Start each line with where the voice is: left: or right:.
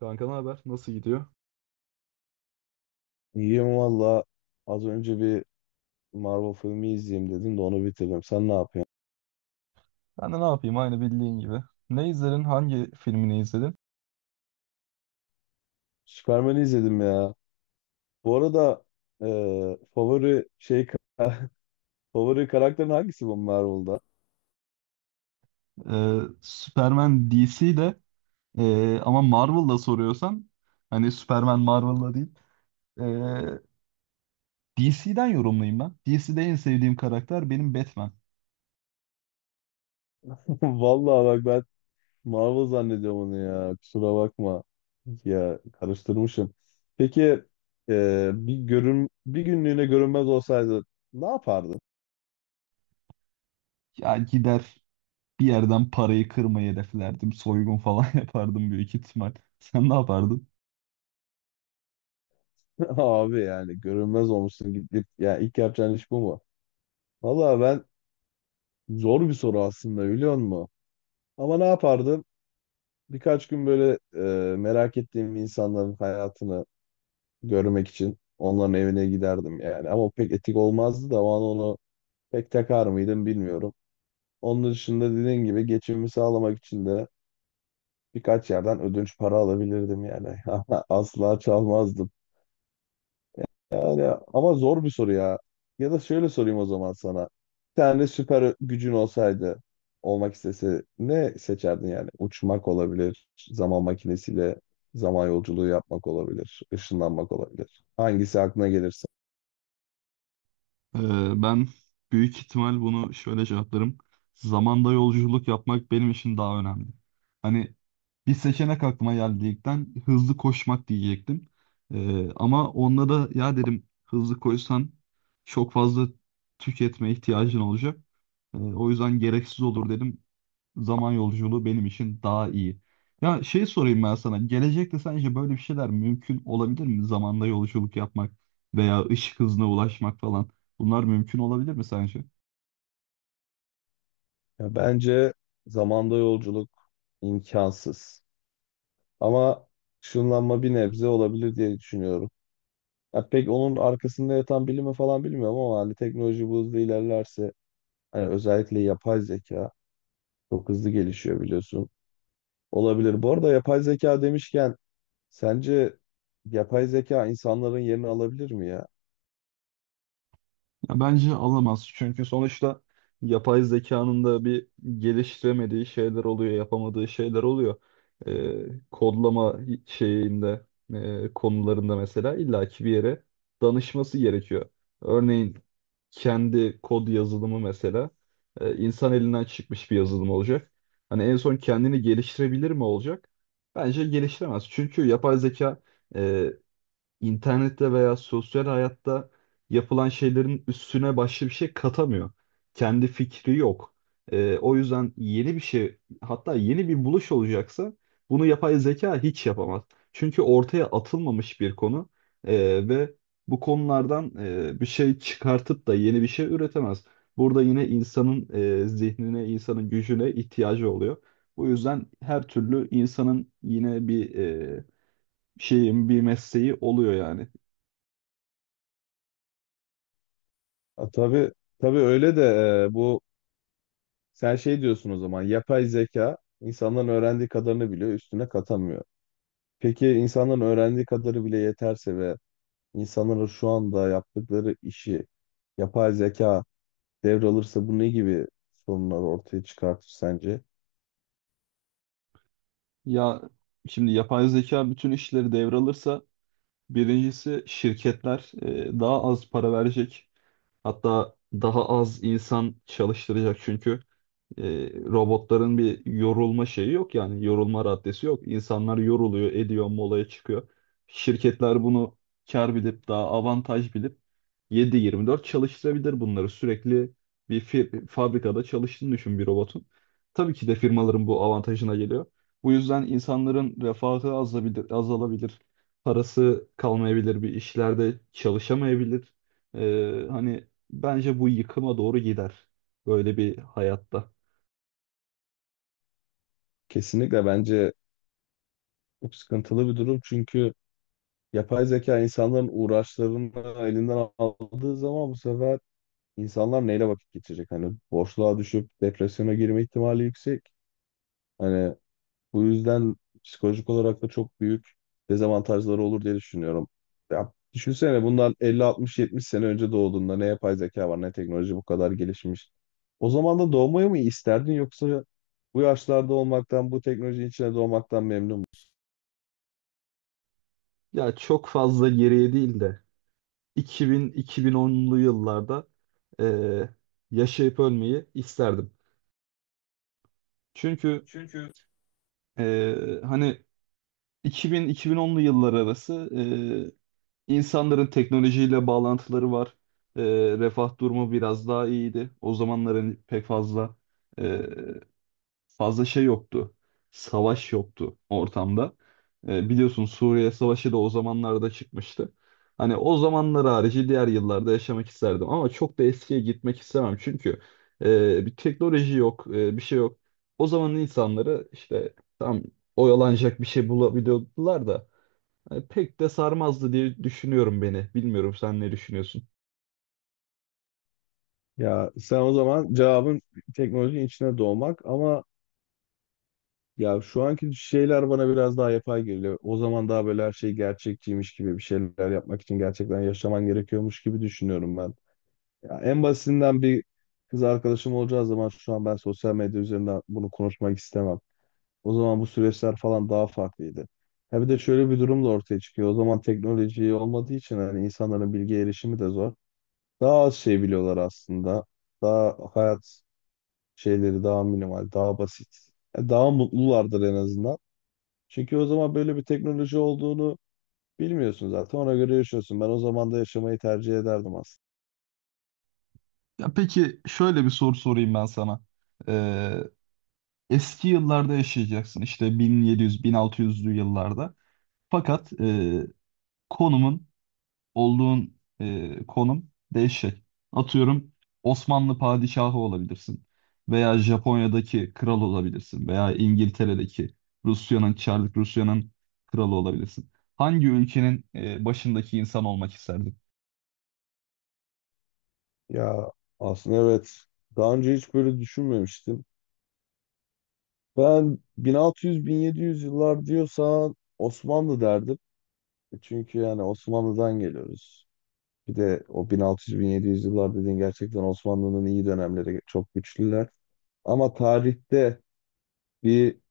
right: Kanka ne haber? Nasıl gidiyor?
left: İyiyim valla. Az önce bir Marvel filmi izleyeyim dedim de onu bitirdim. Sen ne yapıyorsun?
right: Ben de ne yapayım aynı bildiğin gibi. Ne izledin? Hangi filmini izledin?
left: Superman'i izledim ya. Bu arada, e, favori şey favori karakterin hangisi bu Marvel'da?
right: Superman DC'de ama Marvel'da soruyorsan hani Superman Marvel'da değil. Ee, DC'den yorumlayayım ben. DC'de en sevdiğim karakter benim Batman.
left: Vallahi bak, ben Marvel zannediyorum onu ya. Kusura bakma. Ya, karıştırmışım. Peki, bir günlüğüne görünmez olsaydı ne yapardın?
right: Ya gider bir yerden parayı kırmayı hedeflerdim. Soygun falan yapardım büyük ihtimal. Sen ne yapardın?
left: Abi yani görünmez olmuşsun, gidip ya ilk yapacağın iş bu mu? Valla, zor bir soru aslında, biliyor musun? Ama ne yapardım? Birkaç gün böyle merak ettiğim insanların hayatını görmek için onların evine giderdim yani. Ama o pek etik olmazdı da o an onu pek takar mıydım bilmiyorum. Onun dışında, dediğin gibi, geçimimi sağlamak için de birkaç yerden ödünç para alabilirdim yani. Ama asla çalmazdım. Yani, ama zor bir soru ya. Ya da şöyle sorayım o zaman sana. Bir tane süper gücün olsaydı, olmak istese ne seçerdin yani? Uçmak olabilir, zaman makinesiyle zaman yolculuğu yapmak olabilir, ışınlanmak olabilir. Hangisi aklına gelirse.
right: Ben büyük ihtimal bunu şöyle cevaplarım. Zamanda yolculuk yapmak benim için daha önemli. Hani bir seçenek aklıma geldiğinden hızlı koşmak diyecektim. Ama onda da ya dedim hızlı koşsan çok fazla tüketme ihtiyacın olacak. O yüzden gereksiz olur dedim. Zaman yolculuğu benim için daha iyi. Ya şey sorayım ben sana. Gelecekte sence böyle bir şeyler mümkün olabilir mi? Zamanda yolculuk yapmak veya ışık hızına ulaşmak falan. Bunlar mümkün olabilir mi sence?
left: Ya bence zamanda yolculuk imkansız. Ama ışınlanma bir nebze olabilir diye düşünüyorum. Ya pek onun arkasında yatan bilimi falan bilmiyorum, ama hani teknoloji bu hızla ilerlerse, hani özellikle yapay zeka çok hızlı gelişiyor, biliyorsun. Olabilir. Bu arada, yapay zeka demişken, sence yapay zeka insanların yerini alabilir mi ya?
right: Ya bence alamaz. Çünkü sonuçta yapay zekanın da bir geliştiremediği şeyler oluyor, yapamadığı şeyler oluyor. Kodlama şeyinde, konularında mesela illaki bir yere danışması gerekiyor. Örneğin kendi kod yazılımı mesela insan elinden çıkmış bir yazılım olacak. Hani en son kendini geliştirebilir mi olacak? Bence geliştiremez. Çünkü yapay zeka e, internette veya sosyal hayatta yapılan şeylerin üstüne başka bir şey katamıyor. Kendi fikri yok. O yüzden yeni bir şey, hatta yeni bir buluş olacaksa bunu yapay zeka hiç yapamaz. Çünkü ortaya atılmamış bir konu ve bu konulardan bir şey çıkartıp da yeni bir şey üretemez. Burada yine insanın zihnine, insanın gücüne ihtiyacı oluyor. Bu yüzden her türlü insanın yine bir şeyin, bir mesleği oluyor yani.
left: A, tabii tabii, öyle de e, bu sen şey diyorsun, o zaman yapay zeka insanların öğrendiği kadarını biliyor, üstüne katamıyor. Peki insanların öğrendiği kadarı bile yeterse ve insanların şu anda yaptıkları işi yapay zeka devralırsa, bu ne gibi sorunlar ortaya çıkartır sence?
right: Ya şimdi yapay zeka bütün işleri devralırsa birincisi şirketler daha az para verecek. Hatta daha az insan çalıştıracak çünkü. Robotların bir yorulma şeyi yok yani yorulma raddesi yok. İnsanlar yoruluyor, ediyor, molaya çıkıyor. Şirketler bunu kar bilip daha avantaj bilip 7/24 çalıştırabilir bunları. Sürekli bir fabrikada çalıştığını düşün bir robotun. Tabii ki de firmaların bu avantajına geliyor. Bu yüzden insanların refahı azalabilir. Parası kalmayabilir, bir işlerde çalışamayabilir. Hani bence bu yıkıma doğru gider böyle bir hayatta.
left: Kesinlikle, bence çok sıkıntılı bir durum, çünkü yapay zeka insanların uğraşlarını elinden aldığı zaman, bu sefer insanlar neyle vakit geçirecek? Hani boşluğa düşüp depresyona girme ihtimali yüksek. Hani bu yüzden psikolojik olarak da çok büyük dezavantajları olur diye düşünüyorum. Ya düşünsene, bundan 50-60-70 sene önce doğduğunda ne yapay zeka var ne teknoloji bu kadar gelişmiş. O zaman da doğmayı mı isterdin, yoksa bu yaşlarda olmaktan, bu teknolojinin içine doğmaktan memnun musun?
right: Ya çok fazla geriye değil de 2000-2010'lu yıllarda eee, yaşayıp ölmeyi isterdim. Çünkü
left: Çünkü
right: hani 2000-2010'lu yıllar arası insanların teknolojiyle bağlantıları var. Refah durumu biraz daha iyiydi. O zamanların pek fazla şey yoktu. Savaş yoktu ortamda. Biliyorsun Suriye Savaşı da o zamanlarda çıkmıştı. Hani o zamanlar harici diğer yıllarda yaşamak isterdim ama çok da eskiye gitmek istemem çünkü bir teknoloji yok, bir şey yok. O zamanın insanları işte tam oyalanacak bir şey bulabiliyordular da hani pek de sarmazdı diye düşünüyorum beni. Bilmiyorum sen ne düşünüyorsun?
left: Ya sen, o zaman cevabın teknolojinin içine doğmak, ama ya şu anki şeyler bana biraz daha yapay geliyor. O zaman daha böyle her şey gerçekçiymiş gibi, bir şeyler yapmak için gerçekten yaşaman gerekiyormuş gibi düşünüyorum ben. Ya en basitinden, bir kız arkadaşım olacağı zaman şu an ben sosyal medya üzerinden bunu konuşmak istemem. O zaman bu süreçler falan daha farklıydı. Ha, bir de şöyle bir durum da ortaya çıkıyor. O zaman teknoloji olmadığı için hani insanların bilgi erişimi de zor. Daha az şey biliyorlar aslında. Daha hayat şeyleri daha minimal, daha basit. Ya, daha mutlulardır en azından. Çünkü o zaman böyle bir teknoloji olduğunu bilmiyorsun zaten. Ona göre yaşıyorsun. Ben o zaman da yaşamayı tercih ederdim aslında.
right: Ya peki şöyle bir soru sorayım ben sana. Eski yıllarda yaşayacaksın işte 1700-1600'lü yıllarda. Fakat konumun konum değişecek. Atıyorum Osmanlı padişahı olabilirsin veya Japonya'daki kral olabilirsin veya İngiltere'deki Rusya'nın Çarlık Rusya'nın kralı olabilirsin. Hangi ülkenin başındaki insan olmak isterdin?
left: Ya, aslında evet. Daha önce hiç böyle düşünmemiştim. Ben 1600-1700 yıllar diyorsan Osmanlı derdim. E, çünkü yani Osmanlı'dan geliyoruz. Bir de o 1600-1700 yıllar dediğin gerçekten Osmanlı'nın iyi dönemleri, çok güçlüler. Ama tarihte bir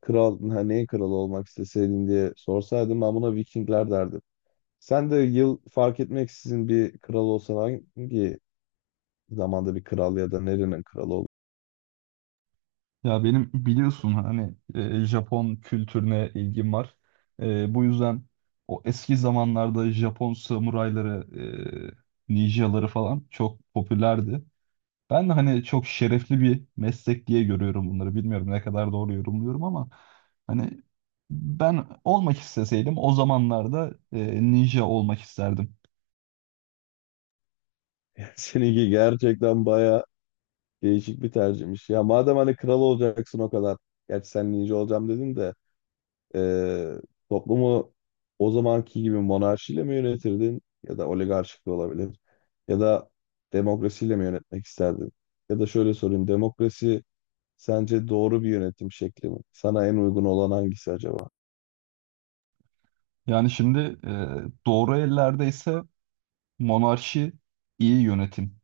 left: kral, ha, neyin kralı olmak isteseydin diye sorsaydım, ben buna Vikingler derdim. Sen de yıl fark etmeksizin bir kral olsan, hangi zamanda bir kral ya da nerenin kralı olur?
right: Ya benim biliyorsun hani Japon kültürüne ilgim var. Bu yüzden o eski zamanlarda Japon samurayları, ninjaları falan çok popülerdi. Ben de hani çok şerefli bir meslek diye görüyorum bunları. Bilmiyorum ne kadar doğru yorumluyorum ama hani ben olmak isteseydim o zamanlarda ninja olmak isterdim.
left: Seninki gerçekten baya değişik bir tercihmiş. Ya madem hani kral olacaksın o kadar. Gerçi sen ninja olacağım dedin de eee, toplumu o zamanki gibi monarşiyle mi yönetirdin? Ya da oligarşik de olabilir. Ya da demokrasiyle mi yönetmek isterdin? Ya da şöyle sorayım. Demokrasi sence doğru bir yönetim şekli mi? Sana en uygun olan hangisi acaba?
right: Yani şimdi doğru ellerde ise monarşi iyi yönetim.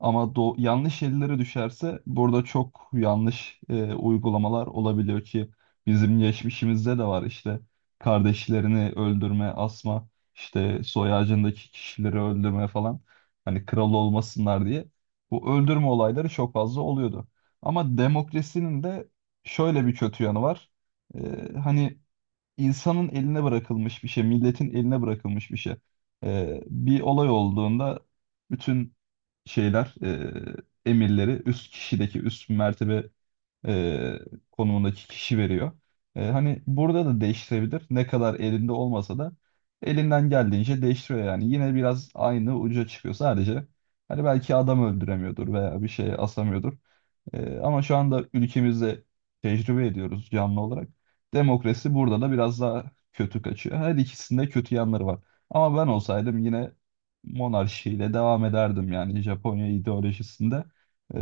right: Ama yanlış ellere düşerse burada çok yanlış uygulamalar olabiliyor ki bizim geçmişimizde de var işte kardeşlerini öldürme, asma, işte soy ağacındaki kişileri öldürme falan. Hani kral olmasınlar diye bu öldürme olayları çok fazla oluyordu. Ama demokrasinin de şöyle bir kötü yanı var. E, hani insanın eline bırakılmış bir şey, milletin eline bırakılmış bir şey. Bir olay olduğunda bütün şeyler, emirleri üst kişideki üst mertebe e, konumundaki kişi veriyor. Hani burada da değiştirebilir. Ne kadar elinde olmasa da elinden geldiğince değiştiriyor yani. Yine biraz aynı uca çıkıyor sadece. Hani belki adam öldüremiyordur veya bir şey asamıyordur. Ama şu anda ülkemizde tecrübe ediyoruz canlı olarak. Demokrasi burada da biraz daha kötü kaçıyor. Her ikisinde kötü yanları var. Ama ben olsaydım yine monarşiyle devam ederdim yani Japonya ideolojisinde. Ee,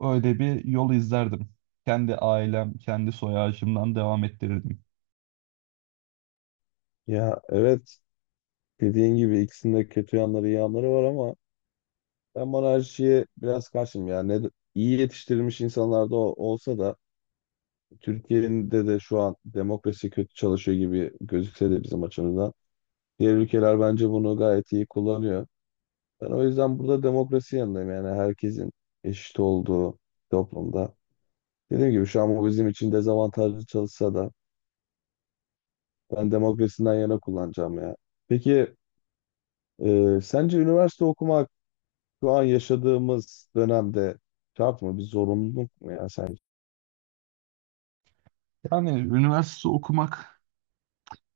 right: öyle bir yol izlerdim. Kendi ailem, kendi soy ağacımdan devam ettirirdim.
left: Ya evet, dediğin gibi ikisinde kötü yanları, iyi yanları var, ama ben monarşiye biraz karşıyım ya. Ne, iyi yetiştirilmiş insanlar da olsa da, Türkiye'de de şu an demokrasi kötü çalışıyor gibi gözükse de bizim açımızdan. Diğer ülkeler bence bunu gayet iyi kullanıyor. Ben o yüzden burada demokrasi yanındayım, yani herkesin eşit olduğu toplumda. Dediğim gibi şu an bu bizim için dezavantajlı çalışsa da, ben demokrasiden yana kullanacağım ya. Peki, sence üniversite okumak şu an yaşadığımız dönemde şart mı? Bir zorunluluk mu ya sence?
right: Yani üniversite okumak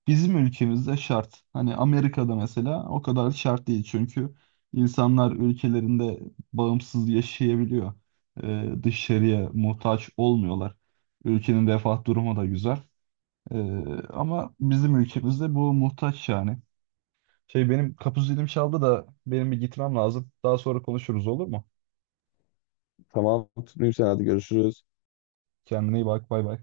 right: bizim ülkemizde şart. Hani Amerika'da mesela o kadar şart değil çünkü insanlar ülkelerinde bağımsız yaşayabiliyor. Dışarıya muhtaç olmuyorlar. Ülkenin refah durumu da güzel. Ee, ama bizim ülkemizde bu muhtaç yani. Şey benim kapı zilim çaldı da benim bir gitmem lazım. Daha sonra konuşuruz olur mu?
left: Tamam, tutmayayım, sen hadi görüşürüz.
right: Kendine iyi bak, bay bay.